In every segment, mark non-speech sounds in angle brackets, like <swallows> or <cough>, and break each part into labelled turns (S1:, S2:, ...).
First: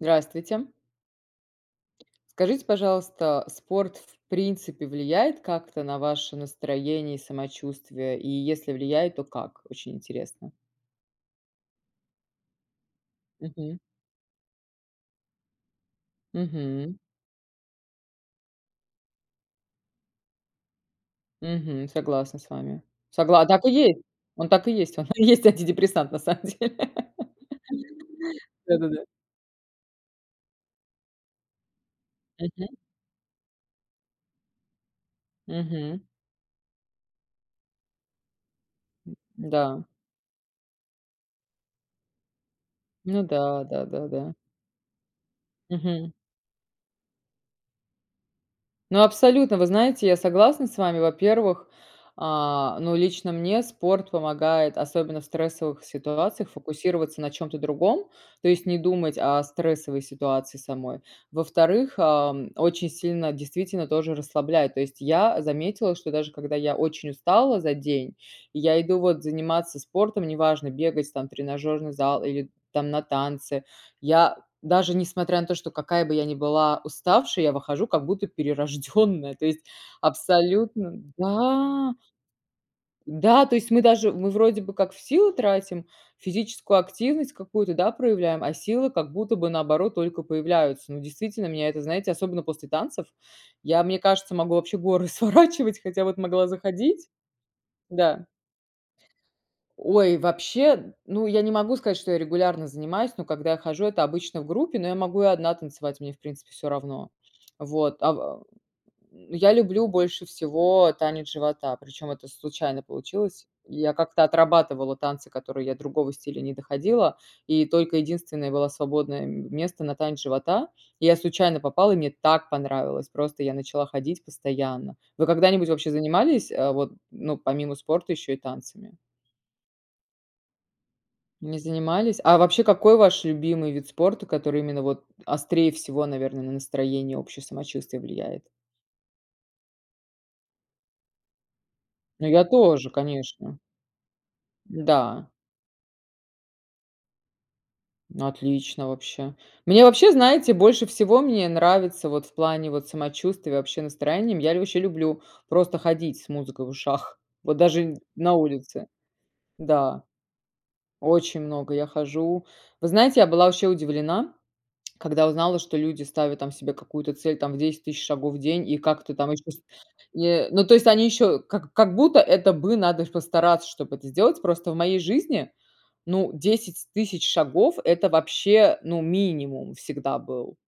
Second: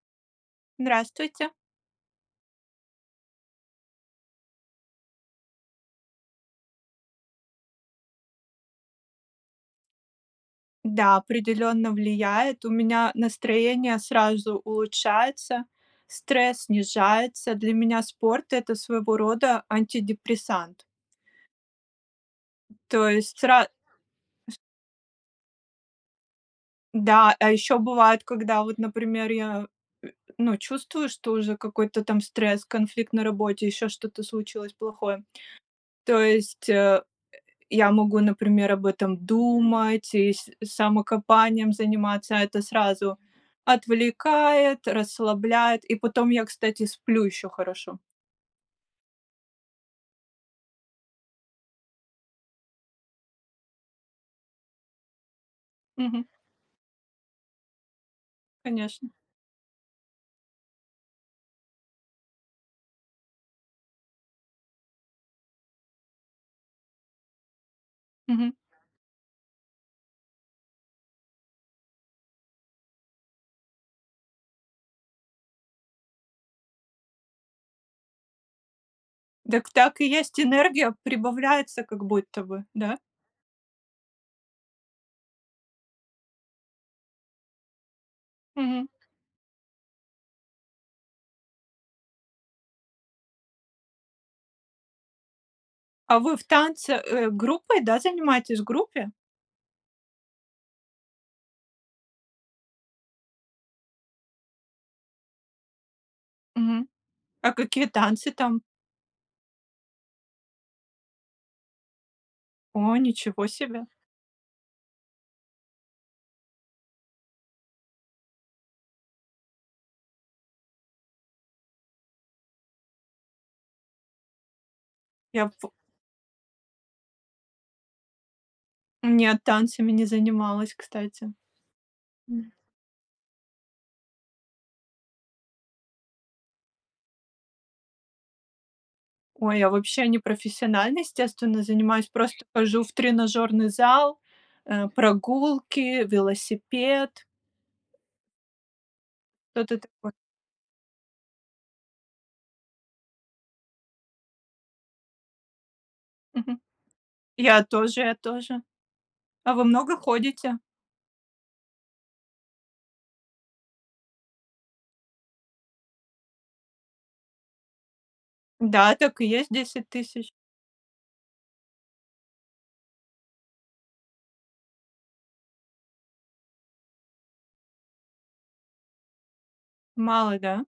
S1: Здравствуйте!
S2: Здравствуйте!
S1: Скажите, пожалуйста, спорт, в принципе, влияет как-то на ваше настроение и самочувствие? И если влияет, то как? Очень интересно.
S2: Да, определенно влияет. У меня
S1: Мгм.
S2: настроение сразу улучшается, стресс
S1: Мгм.
S2: снижается. Для меня спорт- это своего рода антидепрессант.
S1: Мгм, согласна с вами.
S2: То есть,
S1: Согла
S2: ра
S1: так и есть, он
S2: ш
S1: так и есть, он и есть антидепрессант на самом деле,. <laughs>
S2: Да, а ещё бывает, когда вот,
S1: Да-да-да.
S2: например, я, э, ну чувствую, что уже какой-то там стресс,
S1: Мгм.
S2: конфликт на работе, ещё что-то случилось плохое.
S1: Мгм.
S2: То есть, э, я могу, например, об этом
S1: Да.
S2: думать и с самокопанием заниматься, а это сразу
S1: Ну да, да-да-да.
S2: отвлекает, расслабляет, и
S1: Мгм.
S2: потом я, кстати, сплю еще хорошо.
S1: Ну абсолютно, вы знаете, я согласна с вами. Во-первых, а но лично мне спорт помогает, особенно в стрессовых
S2: Мгм.
S1: ситуациях, фокусироваться на чём-то другом. То есть не
S2: Конечно.
S1: думать о стрессовой ситуации самой. Во-вторых, а, очень сильно действительно тоже расслабляет. То есть я заметила, что даже когда я очень устала за день,
S2: Мгм.
S1: и я иду вот заниматься спортом- неважно бегать там, тренажерный зал или там на танцы. Я даже несмотря на то, что какая бы я ни была уставшая, я выхожу как будто перерожденная, то есть
S2: Дак так и есть. Энергия
S1: абсолютно
S2: прибавляется,
S1: да.
S2: как будто бы. Да?
S1: Да, то есть мы даже мы вроде бы как в силы тратим, физическую активность какую-то, да, проявляем, а
S2: Мгм.
S1: силы, как будто бы наоборот только появляются. Но действительно меня это знаете особенно после танцев, я, мне кажется, могу вообще горы сворачивать, хотя вот
S2: А вы в
S1: могла
S2: танце,
S1: заходить
S2: э, группой, да,
S1: Да.
S2: занимаетесь? В группе?
S1: Ой, вообще, ну я не могу сказать, что я регулярно занимаюсь. Но когда я хожу- это обычно в группе, но я могу и одна танцевать, мне в принципе всё
S2: Мгм.
S1: равно.
S2: А какие
S1: Вот, а,
S2: танцы
S1: в
S2: там?
S1: я люблю больше всего танец живота. Причем это случайно
S2: О, ничего
S1: получилось.
S2: себе!
S1: Я как-то отрабатывала танцы, которые я другого стиля не доходила, и только единственное было свободное м место на танец живота, и я случайно попала. И мне так понравилось, просто я начала ходить постоянно. Вы
S2: Я п
S1: когда-нибудь вообще занимались, э, вот ну помимо спорта еще и танцами?
S2: Не, танцами не занималась, кстати.
S1: Не занимались? А
S2: М.
S1: вообще, какой ваш любимый вид спорта? Который именно вот острее всего, наверное, на настроение, общее самочувствие влияет?
S2: Ой, я вообще непрофессионально, естественно, занимаюсь,
S1: Ну я
S2: просто хожу
S1: тоже,
S2: в
S1: конечно.
S2: тренажерный зал, э,
S1: Да.
S2: прогулки, велосипед.
S1: Отлично вообще.
S2: Кто ты
S1: Мне
S2: такой?
S1: вообще знаете, больше всего мне нравится вот в плане вот самочувствия и вообще настроениям, я лю очень люблю просто ходить с
S2: Мгм.
S1: музыкой в ушах, вот
S2: Я
S1: даже
S2: тоже я
S1: на
S2: тоже.
S1: улице.
S2: А вы много
S1: Да,
S2: ходите?
S1: очень много я хожу. Вы знаете, я была вообще удивлена, когда узнала, что люди ставят там себе какую-то цель там в 10000 тысяч шагов в день и
S2: Да,
S1: как ты
S2: так и
S1: там.
S2: есть
S1: <unintelligible>
S2: 10000 тысяч.
S1: Э, ну то есть они еще, как как будто это бы надо ж постараться, чтоб это сделать. Просто в моей жизни, ну 10000 тысяч шагов- это вообще, ну минимум всегда
S2: Мало,
S1: был.
S2: да?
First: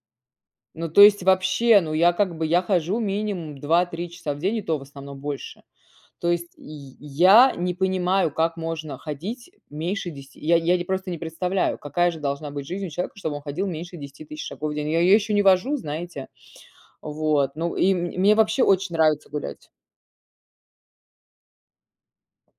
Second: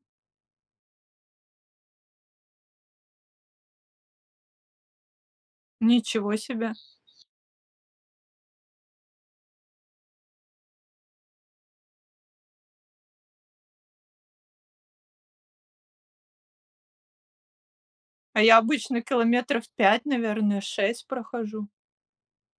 S1: Ну то есть вообще, ну я как бы я хожу минимум 2-3 часа в день и то в основном больше. То
S2: Ничего
S1: есть
S2: себе!
S1: й я не понимаю, как можно ходить меньше 10. Я я непросто не представляю, какая же должна быть жизнь у человека чтобы он ходил меньше 10000 тысяч шагов день. Я я еще не вожу, знаете, вот. Ну и мн мне
S2: А я
S1: вообще очень
S2: обычно
S1: нравится
S2: километров
S1: гулять.
S2: 5, наверное, 6 прохожу.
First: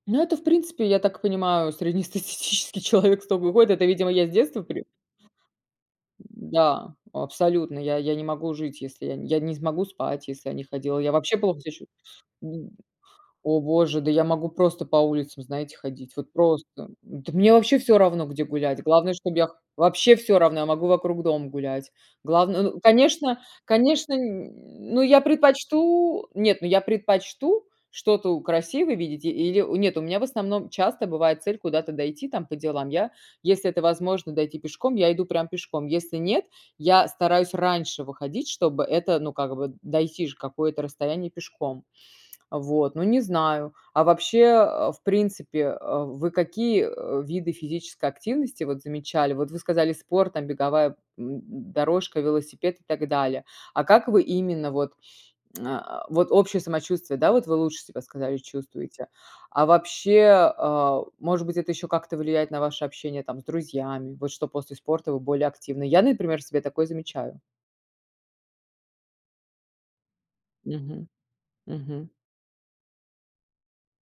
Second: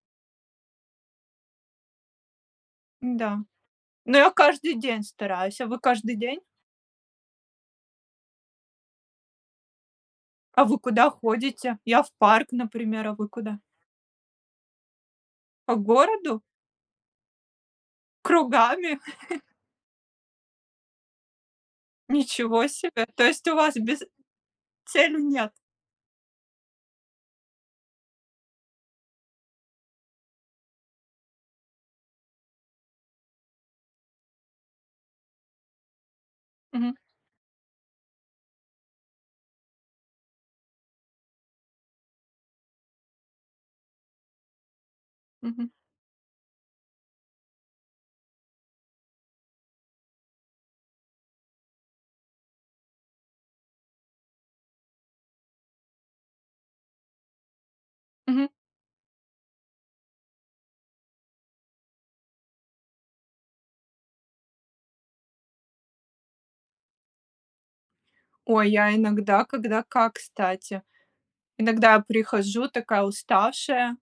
S1: Ну это в принципе, я так понимаю среднестатистический человек
S2: Да,
S1: столько ходит, это, видимо,
S2: но
S1: я с
S2: я
S1: детства
S2: каждый
S1: при
S2: день стараюсь, а вы каждый
S1: <grunts>
S2: день?
S1: Да, абсолютно. Я я не могу жить если я не я не смогу спать, если я
S2: А
S1: не
S2: вы
S1: ходила.
S2: куда
S1: Я вообще плохо себя
S2: ходите? Я в парк,
S1: чувствую.
S2: например, а вы
S1: <grunts>
S2: куда?
S1: О, Боже, да я могу просто по улицам,
S2: По
S1: знаете, ходить, вот
S2: городу?
S1: просто. Да мне вообще всё равно, где гулять,
S2: Кругами?
S1: главное чтоб
S2: <chuckles>
S1: я х Вообще всё равно, я могу вокруг дома гулять. Главное
S2: Ничего
S1: н
S2: себе! То
S1: Конечно
S2: есть у вас без
S1: конечно, <grunts> ну
S2: цели
S1: я
S2: нет?
S1: предпочту Нет, ну я предпочту что-то у красивое видеть. Или нет, у меня в основном часто бывает цель, куда-то дойти там по делам. Я, если это возможно дойти пешком, я иду прям пешком, если нет,
S2: Мгм.
S1: я стараюсь раньше выходить, чтобы это ну как бы дойти же какое-то расстояние пешком, вот ну не знаю. А вообще, э, в принципе,
S2: Мгм.
S1: э, вы какие, э, виды физической активности вот замечали? Вот вы сказали спорт там, беговая, м, дорожка, велосипед и так далее. А как вы именно вот, а, вот общее самочувствие? Да, вот вы лучше себя сказали
S2: Мгм.
S1: чувствуете. А вообще может, а, быть это ещё как-то влияет на ваше общение там с друзьями, вот что после спорта вы более активны. Я например, в себе такое замечаю.
S2: Ой, я иногда, когда как, кстати.
S1: Мгм,
S2: Иногда
S1: мгм.
S2: прихожу такая уставшая,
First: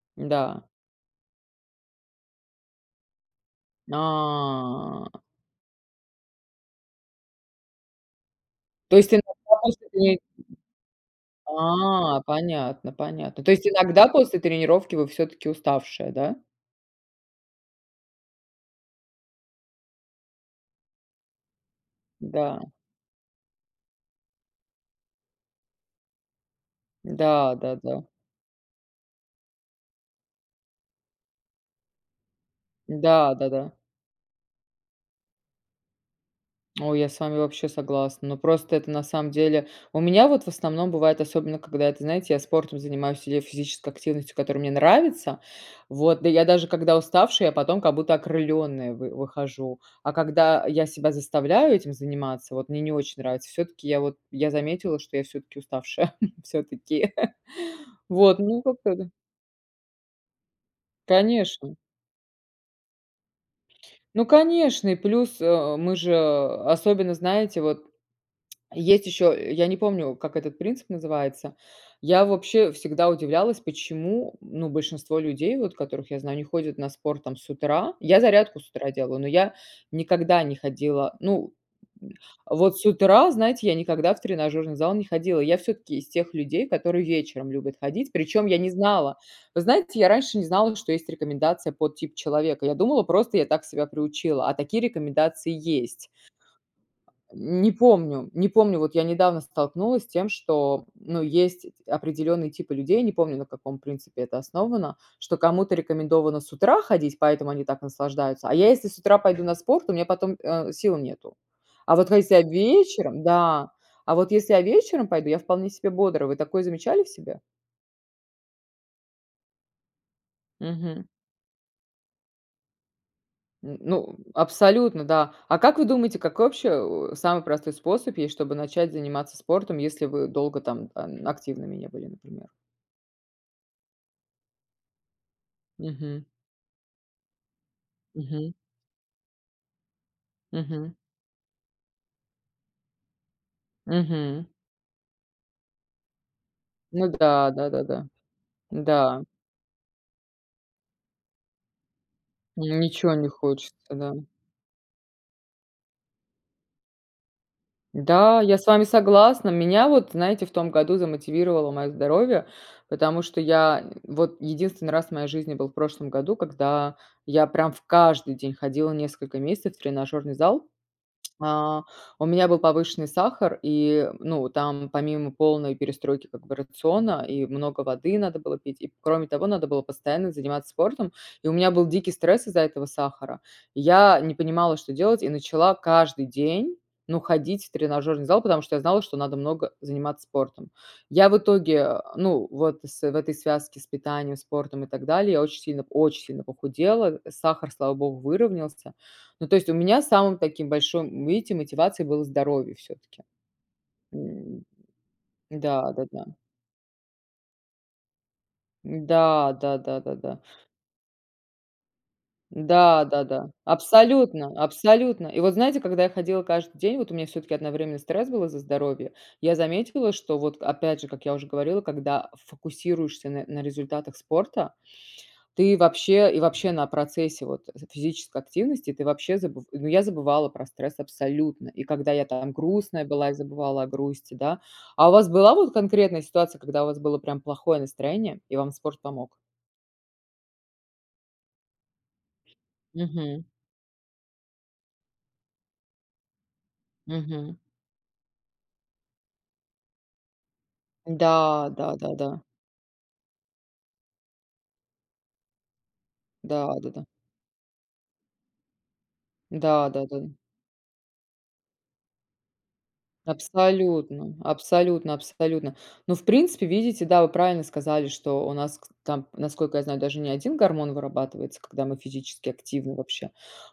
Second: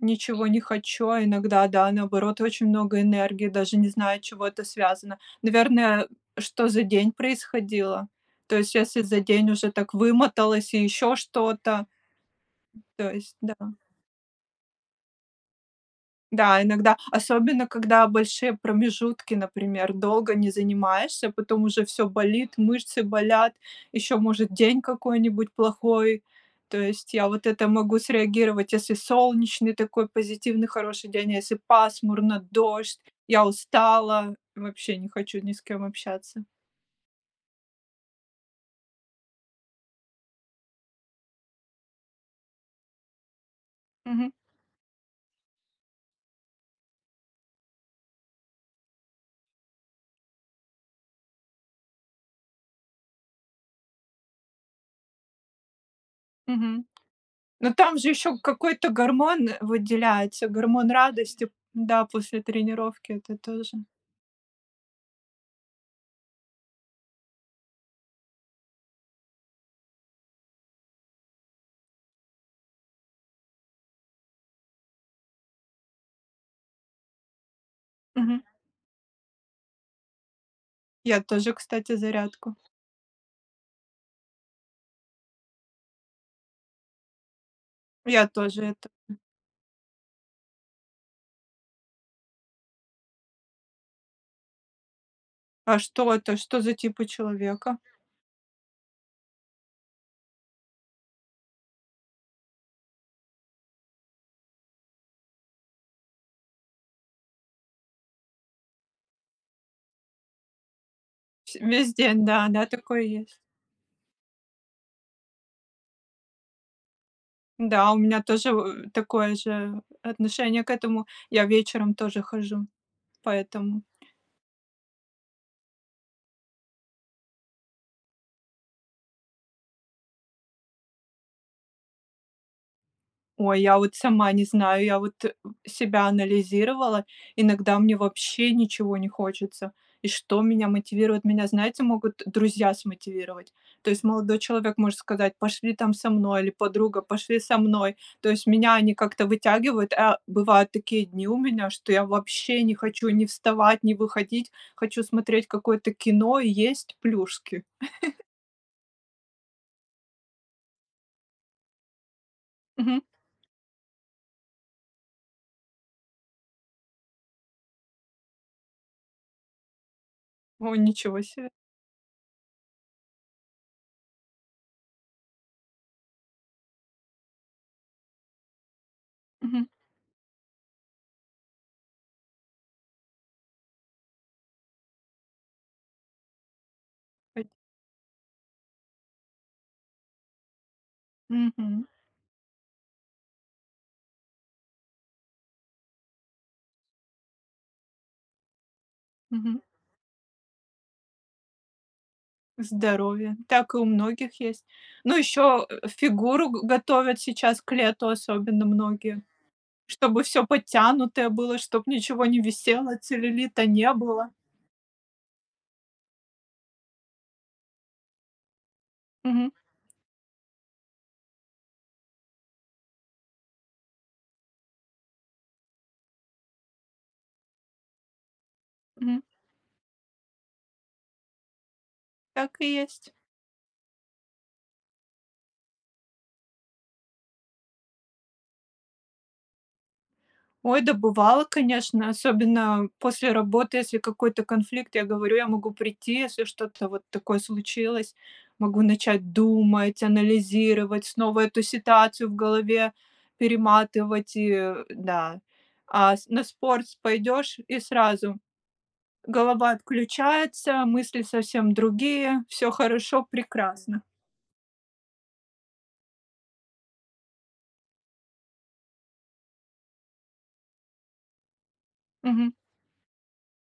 S2: ничего не
S1: Да.
S2: хочу, иногда да, наоборот, очень много энергии, даже не знаю, от чего это связано.
S1: А.
S2: Наверное, что за день происходило. То есть щас
S1: То
S2: я
S1: есть ты
S2: за день уже так
S1: иногда
S2: вымоталось, и ещё
S1: <unintelligible>
S2: что-то.
S1: А, понятно,
S2: То есть
S1: понятно. То
S2: да.
S1: есть иногда после тренировки вы всё-таки уставшая, да?
S2: Да, иногда особенно, когда большие промежутки. Например, долго не занимаешься, потом уже всё болит,
S1: Да.
S2: мышцы болят. Еще, может, день какой-нибудь плохой. То есть я вот это могу
S1: Да-да-да.
S2: среагировать, если солнечный такой позитивный хороший день, если пасмурно, дождь, я
S1: Да-да-да.
S2: устала, вообще не хочу ни с кем общаться.
S1: О, я с вами вообще согласна. Но, просто это на самом деле У меня вот в основном бывает, особенно когда, это, знаете, я спортом занимаюсь или физической
S2: Мгм.
S1: активностью, которая мне нравится. Вот да я даже когда уставшая, я потом, как будто окрыленная вы выхожу. А когда я себя заставляю этим заниматься вот, мне не очень нравится. Всё-таки я вот, я заметила, что я всё-таки уставшая <chuckles>
S2: Мгм.
S1: всё-таки. <chuckles>
S2: Но там же ещё
S1: Вот, ну как.
S2: какой-то
S1: <unintelligible>
S2: гормон выделяется, гормон радости,
S1: Конечно.
S2: да, после тренировки- это тоже
S1: Ну, конечно и плюс, э, мы же Особенно, знаете, вот есть еще, я не помню, как этот принцип называется. Я вообще всегда удивлялась, почему ну большинство людей вот, которых я знаю не ходят на спорт там с утра? Я
S2: Мгм.
S1: зарядку с утра делаю, но я никогда не ходила.
S2: Я
S1: Ну,
S2: тоже, кстати,
S1: <grunts>
S2: зарядку
S1: вот с утра, знаете, я никогда в тренажерный зал не ходила. Я всё-таки из тех людей, которые вечером любят ходить.
S2: Я
S1: Причем я
S2: тоже
S1: не
S2: это
S1: знала вы знаете, я раньше не знала, что есть рекомендация под тип человека. Я думала просто я так себя приучила, а такие рекомендации
S2: А
S1: есть.
S2: что это, что за типы
S1: Не
S2: человека?
S1: помню не помню вот я недавно столкнулась с тем, что, ну есть эти определенные типы людей. Не помню, на каком принципе это основано. Что кому-то рекомендовано с утра ходить, поэтому они так наслаждаются, а я если с утра пойду на спорт у меня потом, а, сил нету.
S2: Всь весь
S1: А вот
S2: день,
S1: хотя
S2: да, да, такое
S1: вечером
S2: есть.
S1: да, а вот если я вечером пойду, я вполне себе бодро. Вы такое замечали в себе?
S2: Да, у меня тоже <grunts> такое же отношение к этому.
S1: Мгм.
S2: Я вечером тоже хожу,
S1: Н
S2: поэтому.
S1: ну, абсолютно, да. А как вы думаете, какой вообще, а, самый простой способ есть, чтобы начать заниматься спортом? Если вы долго там ан активными не были, например?
S2: Ой, я вот сама не знаю, я вот <grunts> себя
S1: Мгм.
S2: анализировала. Иногда мне вообще
S1: Мгм.
S2: ничего не хочется. И что меня
S1: Мгм.
S2: мотивирует? Меня, знаете, могут друзья смотивировать. То есть молодой
S1: Мгм.
S2: человек может сказать: "Пошли там со мной", или подруга:
S1: Ну
S2: "Пошли
S1: да,
S2: со мной".
S1: да-да-да.
S2: То есть меня они
S1: Да.
S2: как-то вытягивают. А бывают такие дни у меня, что я вообще не хочу
S1: Ничего
S2: ни
S1: не хочется,
S2: вставать, ни
S1: да?
S2: выходить, хочу смотреть какое-то кино и есть плюшки. <chuckles>
S1: Да, я с вами согласна. Меня вот, знаете, в том году замотивировало моё здоровье.
S2: Мгм.
S1: Потому что, я вот единственный раз в моей жизни был в прошлом году, когда я прям в каждый день ходила несколько месяцев в тренажерный зал.
S2: О, ничего себе!
S1: А, у меня был повышенный сахар и, ну там помимо полной перестройки как бы рациона и много воды надо было пить, и кроме того
S2: Мгм.
S1: надо было постоянно заниматься спортом. И у меня был дикий стресс из-за этого сахара. И я не понимала, что делать и начала каждый день, ну,
S2: Пой
S1: ходить в тренажерный зал. Потому что, я знала что надо много заниматься спортом. Я в
S2: Мгм.
S1: итоге ну вот с в этой связке с питанием спортом и так далее, я очень сильно очень сильно похудела. Сахар, слава богу выровнялся. Ну, то
S2: Мгм.
S1: есть у меня самым таким большим, видите, мотивацией было здоровье всё-таки.
S2: Здоровье! Так и у многих
S1: М,
S2: есть, ну еще, э,
S1: да-да-да.
S2: фигуру г готовят сейчас, к лету особенно многие,
S1: Да да да да
S2: чтобы
S1: да.
S2: всё подтянутое было, чтоб ничего не висело,
S1: Да-да-да,
S2: целлюлита не было.
S1: абсолютно, абсолютно. И вот знаете, когда я ходила каждый день, вот у меня всё-таки одновременно стресс был из-за здоровья.
S2: Мгм.
S1: Я заметила, что вот опять же, как я уже говорила, когда фокусируешься на на результатах спорта, ты вообще и вообще на процессе вот з физической активности, ты
S2: Мгм.
S1: вообще забыв Ну я забывала про стресс абсолютно. И когда я там
S2: Так и
S1: грустная
S2: есть.
S1: была и забывала о грусти, да. А у вас была вот конкретная ситуация когда у вас было прям плохое настроение и вам спорт помог?
S2: Ой, да бывало, конечно. Особенно после
S1: Мгм.
S2: работы, если какой-то конфликт, я говорю: "Я могу прийти, если что-то вот такое
S1: Мгм.
S2: случилось". Могу начать думать, анализировать, снова эту
S1: Да,
S2: ситуацию в
S1: да-да-да.
S2: голове перематывать. И да, а с на спорт с
S1: Да-да-да.
S2: пойдешь и сразу голова
S1: Да-да-да-да.
S2: отключается, мысли совсем другие, всё хорошо, прекрасно.
S1: Абсолютно абсолютно абсолютно. Но в принципе, видите, да, вы правильно сказали. Что у нас кс там, насколько я знаю, даже не 1 гормон вырабатывается, когда мы физически
S2: Мгм.
S1: активны вообще.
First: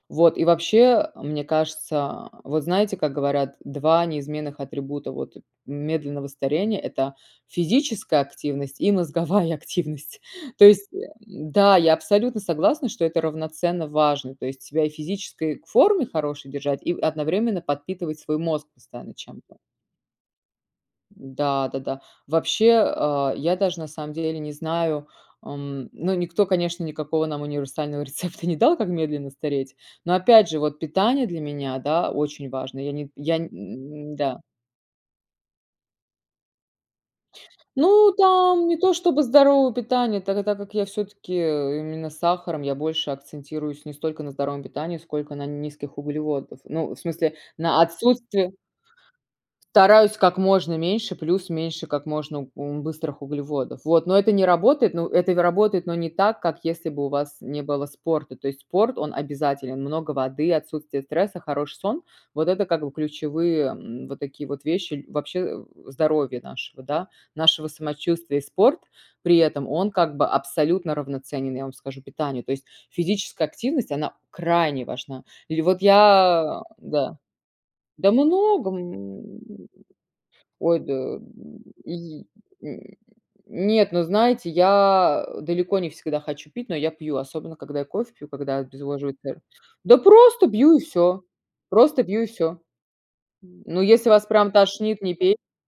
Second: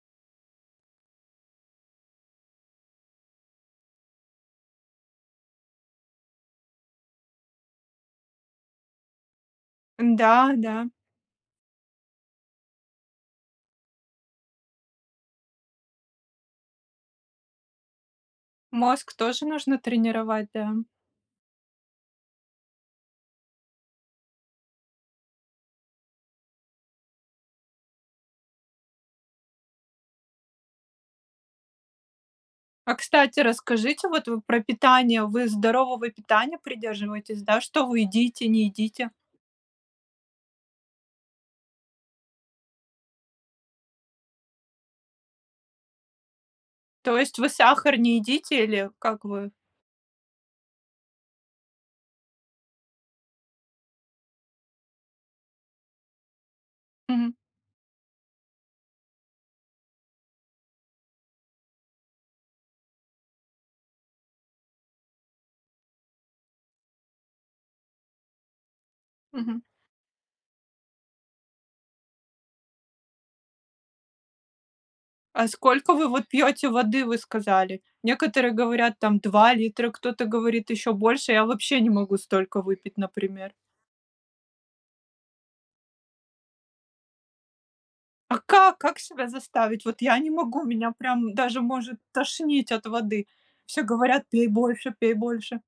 S1: Вот и вообще, мне кажется, вот знаете, как говорят 2 неизменных атрибута, вот медленного старения? Это физическая активность и мозговая активность. То
S2: Да-да.
S1: есть <grunts> да, я абсолютно согласна, что это равноценно важно, то есть себя и физической форме хорошей держать и одновременно подпитывать свой мозг
S2: Мозг
S1: постоянно
S2: тоже
S1: чем-то.
S2: нужно тренировать, да?
S1: Да-да-да, вообще, а, я даже на самом деле не знаю. А, м, но никто конечно никакого нам универсального рецепта не дал, как медленно стареть. Но, опять же, вот питание для меня, да, очень важно я
S2: А
S1: не я
S2: кстати, расскажите,
S1: нь
S2: вот вы
S1: да.
S2: про питание. Вы здорового питания придерживаетесь, да? Что вы
S1: Ну,
S2: едите, не
S1: там не то
S2: едите?
S1: чтобы здоровое питание. Та та так как я всё-таки именно сахаром. Я больше акцентируюсь не столько на здоровом питании, сколько на низких углеводов. Ну в
S2: То
S1: смысле
S2: есть вы
S1: на
S2: сахар не
S1: отсутствие
S2: едите или как вы?
S1: Стараюсь как можно меньше, плюс меньше как можно ум быстрых углеводов, вот. Но это не работает ну это вь работает, но не так, как, если бы у
S2: Мгм.
S1: вас не было спорта. То есть спорт, он обязателен. Много воды, отсутствие стресса, хороший сон- вот это как бы ключевые, м, вот такие вот вещи ль вообще здоровья нашего, да. Нашего самочувствия. И спорт при
S2: Мгм.
S1: этом, он как бы абсолютно равноценен, я вам скажу, питанию. То есть, физическая активность она крайне важна.
S2: А
S1: Или вот
S2: сколько вы вот
S1: я,
S2: пьете воды, вы
S1: да
S2: сказали?
S1: Да
S2: Некоторые
S1: много,
S2: говорят там
S1: м,
S2: 2 литра, кто-то говорит
S1: ой
S2: ещё
S1: да,
S2: больше. Я вообще не могу
S1: й
S2: столько
S1: нь
S2: выпить, например.
S1: нет, но знаете, я, э, далеко не всегда хочу пить, но я пью. Особенно, когда я кофе пью,
S2: А
S1: когда
S2: как как
S1: обезвоживает.
S2: себя
S1: <unintelligible>
S2: заставить? Вот
S1: Да
S2: я не
S1: просто,
S2: могу,
S1: пью, и
S2: меня
S1: всё
S2: прям даже может
S1: просто пью, и всё.
S2: тошнить от воды.
S1: М, ну
S2: Все
S1: если
S2: говорят:
S1: вас
S2: "Пей
S1: прям
S2: больше
S1: тошнит-
S2: пей
S1: не пей.
S2: больше".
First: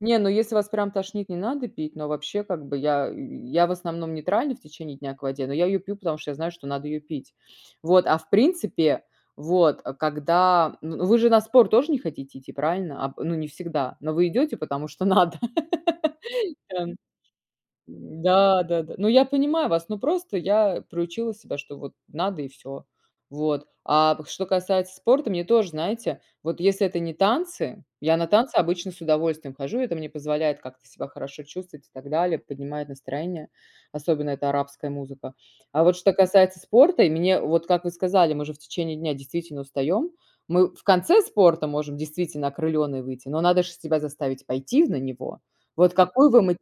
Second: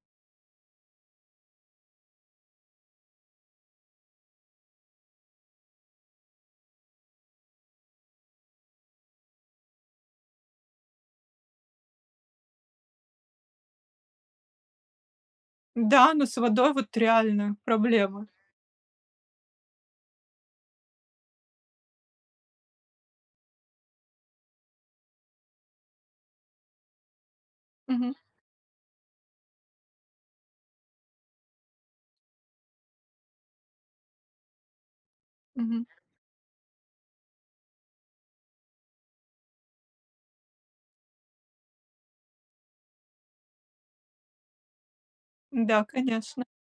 S1: Не, ну если вас прям тошнит, не надо пить. Но вообще как бы я <grunts> я в основном нейтрально в течение дня к воде. Но я её пью потому что, я знаю что надо её пить. <sniffs> Вот, а в принципе вот, э, когда ну вы же на спорт тоже не хотите идти, правильно? Аб ну, не всегда? Но вы идёте, потому что надо,
S2: Да, но с
S1: <laughs>
S2: водой вот
S1: <unintelligible>
S2: реально проблема.
S1: Да-да-да. Ну я понимаю вас, но просто я приучила себя, что вот надо, и всё. Вот, а п что касается спорта, мне тоже знаете, вот если это не танцы,
S2: Мгм.
S1: я на танцы обычно с удовольствием хожу, это мне позволяет как-то себя хорошо чувствовать и так далее, поднимает настроение, особенно это арабская музыка. А
S2: Мгм.
S1: вот что касается спорта, и мне вот как вы сказали, мы же в течение дня действительно устаем, мы в конце спорта можем действительно окрыленной выйти. Но надо ж себя заставить пойти в на него.
S2: Да,
S1: Вот какой вы
S2: конечно.
S1: м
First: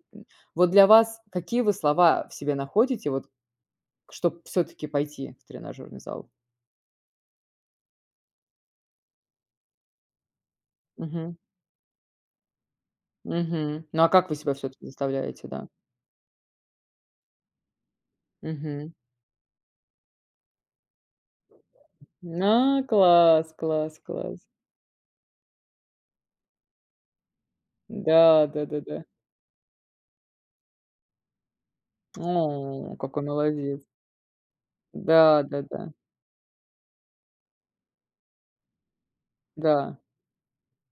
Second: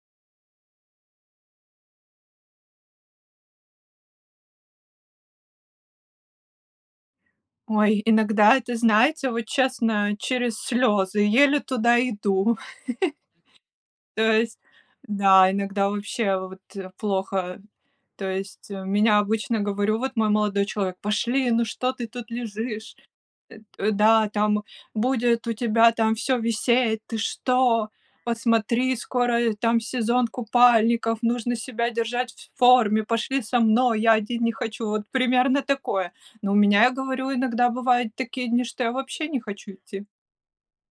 S1: вот для вас какие вы слова в себе находите вот, чтоб всё-таки пойти в тренажёрный зал?
S2: Ой, иногда это, знаете, вот честно через слезы,
S1: Мгм.
S2: еле туда иду.
S1: Мгм,
S2: <chuckles>
S1: ну а
S2: То
S1: как вы себя
S2: есть
S1: всё-таки заставляете,
S2: да,
S1: да?
S2: иногда вообще вот плохо. То есть
S1: Мгм.
S2: меня обычно, говорю, вот мой молодой человек: "Пошли, ну что ты тут
S1: А,
S2: лежишь!
S1: класс,
S2: <grunts>
S1: класс,
S2: Да,
S1: класс.
S2: там будет у тебя там всё висеть, ты что? Вот
S1: Да да да
S2: смотри,
S1: да.
S2: скоро, э, там сезон купальников, нужно себя держать вс в
S1: О,
S2: форме,
S1: какой
S2: пошли со
S1: молодец!
S2: мной, я один не хочу." Вот примерно
S1: Да-да-да.
S2: такое. Но у меня я говорю иногда бывает такие дни, что я вообще не хочу
S1: Да.
S2: идти.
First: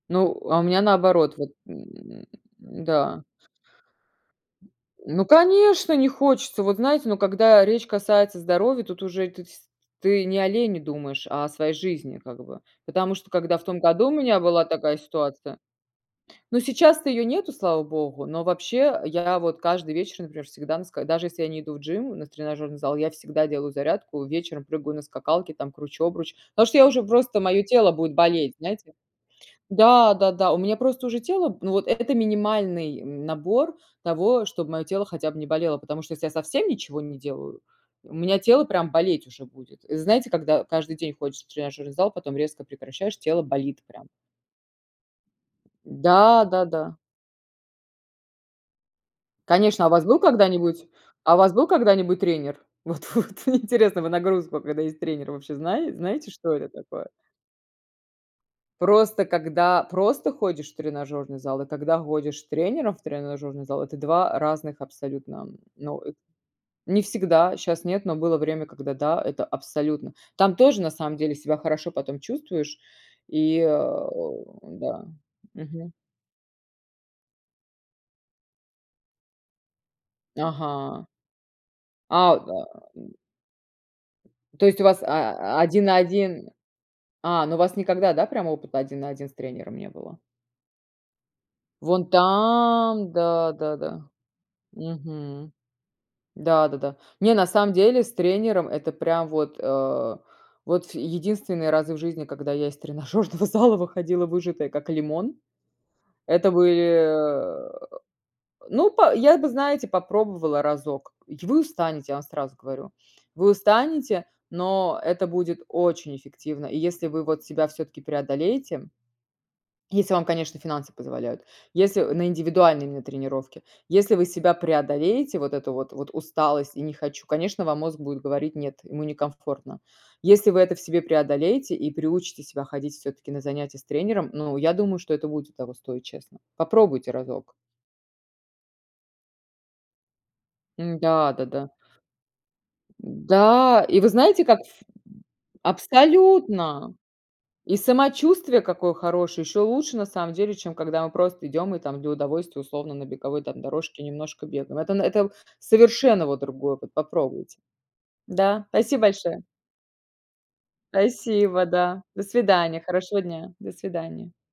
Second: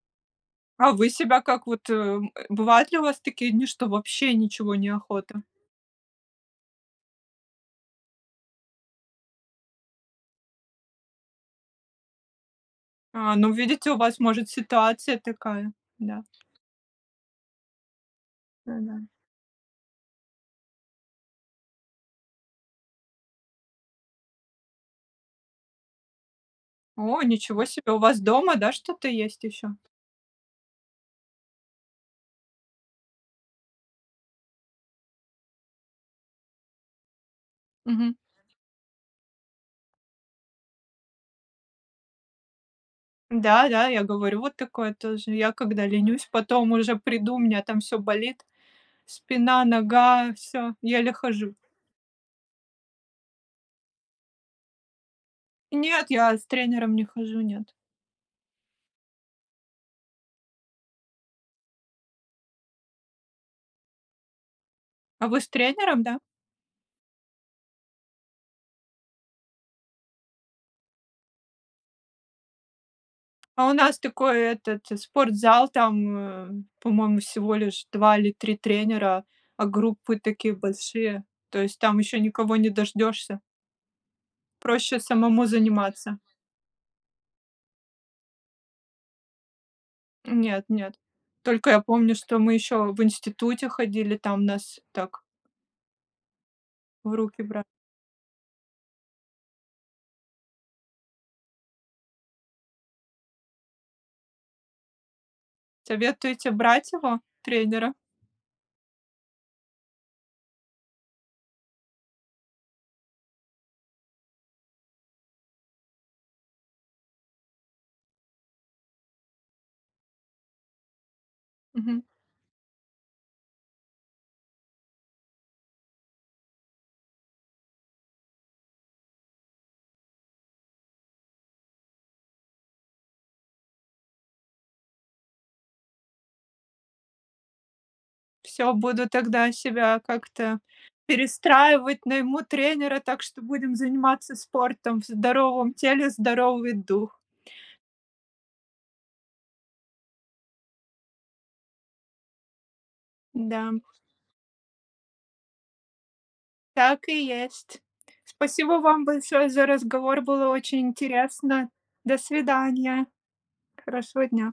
S1: Ну, а у меня
S2: А вы
S1: наоборот.
S2: себя
S1: Вот,
S2: как
S1: м,
S2: вот, э, <grunts> бывает ли у вас
S1: да.
S2: такие дни, что вообще ничего не
S1: Ну
S2: охота?
S1: конечно, не хочется, вот знаете, но когда речь касается здоровья, тут уже ты сь ты не о лени думаешь, а о своей жизни как бы. Потому что,
S2: А, ну
S1: когда в том
S2: видите у
S1: году у
S2: вас
S1: меня
S2: может
S1: была такая
S2: ситуация
S1: ситуация.
S2: такая, да.
S1: Но сейчас то её нету, слава богу. Но вообще
S2: Да-да.
S1: я вот каждый вечер, например, всегда на ска даже если я не иду в gym, у нас тренажерный зал, я всегда делаю зарядку, вечером прыгаю на скакалке, там кручу обруч. Потому что, я уже
S2: О,
S1: просто, моё
S2: ничего себе!
S1: тело
S2: У
S1: будет
S2: вас
S1: болеть,
S2: дома, да,
S1: знаете.
S2: что-то есть еще?
S1: Да-да-да, у меня просто уже тело ну вот это это минимальный набор того, чтоб моё тело хотя бы не болело. Потому что, если совсем ничего не делаю, у
S2: Мгм.
S1: меня тело прям болеть уже будет. Это знаете, когда каждый день ходишь в тренажерный зал, потом резко прекращаешь, тело болит
S2: Да-да, я
S1: прям.
S2: говорю вот такое тоже. Я когда ленюсь, потом уже
S1: Да-да-да.
S2: приду, у меня там всё болит, спина,
S1: Конечно, а у вас был
S2: нога, всё,
S1: когда-нибудь
S2: еле
S1: а у
S2: хожу.
S1: вас был когда-нибудь тренер? Вот-вот, мне интересно, вы нагрузку, когда есть тренер вообще знае
S2: Нет,
S1: знаете,
S2: я с
S1: что это
S2: тренером не
S1: такое?
S2: хожу, нет.
S1: Просто, когда просто ходишь в тренажерный зал и когда ходишь с тренером в тренажерный зал- это 2 разных
S2: А вы с
S1: абсолютно. Но
S2: тренером,
S1: эт
S2: да?
S1: не всегда. Щас нет, но было время когда, да, это абсолютно. Там тоже на самом деле себя хорошо потом чувствуешь и,
S2: А у нас
S1: э,
S2: такой этот, э,
S1: да.
S2: спортзал,
S1: Мгм.
S2: там, по-моему, всего лишь 2 или 3 тренера, а группы такие
S1: Ага.
S2: большие. То есть там ещё
S1: А.
S2: никого не
S1: <grunts>
S2: дождешься.
S1: То есть у вас,
S2: Проще самому
S1: а, один на
S2: заниматься.
S1: один? А, ну у вас никогда, да, прямо опыта один на один с тренером не было?
S2: Нет нет. Только я
S1: Вон
S2: помню, что мы еще в
S1: там, да,
S2: институте
S1: да-да.
S2: ходили, там нас так
S1: Мгм. Да-да-да.
S2: В
S1: Не,
S2: руки
S1: на
S2: бра
S1: самом деле с тренером- это прям вот, э, вот ф единственные разы в жизни, когда я из тренажерного зала выходила выжатая как лимон.
S2: Советуете
S1: Это
S2: брать его,
S1: были, э,
S2: тренера?
S1: ну па я бы, знаете, попробовала разок, й вы устанете, я вам сразу говорю. <sniffs> Вы устанете, но это будет очень эффективно, и если вы вот себя всё-таки преодолеете <swallows> если вам, конечно, финансы позволяют. Если
S2: Мгм.
S1: на индивидуальные именно тренировки. Если вы себя преодолеете вот это вот, вот усталость и не хочу. Конечно вам мозг будет говорить "нет", ему некомфортно. Если вы это в себе преодолеете и приучите себя ходить всё-таки на занятии с тренером. Ну я думаю, что это будет того стоить, честно. Попробуйте разок.
S2: Всё, буду тогда себя как-то
S1: Да-да-да.
S2: перестраивать, найму тренера, так что будем
S1: Да, и вы
S2: заниматься
S1: знаете, как?
S2: спортом. В
S1: <grunts>
S2: здоровом теле- здоровый
S1: Абсолютно!
S2: дух.
S1: И самочувствие какое хорошее. Ещё лучше на самом деле, чем когда мы просто идём и там для удовольствия, условно на беговой там
S2: Да.
S1: дорожке, немножко бегаем. Это на это совершенно вот другое, вот
S2: Так и
S1: попробуйте!
S2: есть.
S1: Да,
S2: Спасибо
S1: спасибо
S2: вам
S1: большое!
S2: большое за разговор, было очень
S1: Спасибо
S2: интересно.
S1: да,
S2: До
S1: до свидания,
S2: свидания.
S1: хорошего дня, до
S2: Хорошего
S1: свидания.
S2: дня.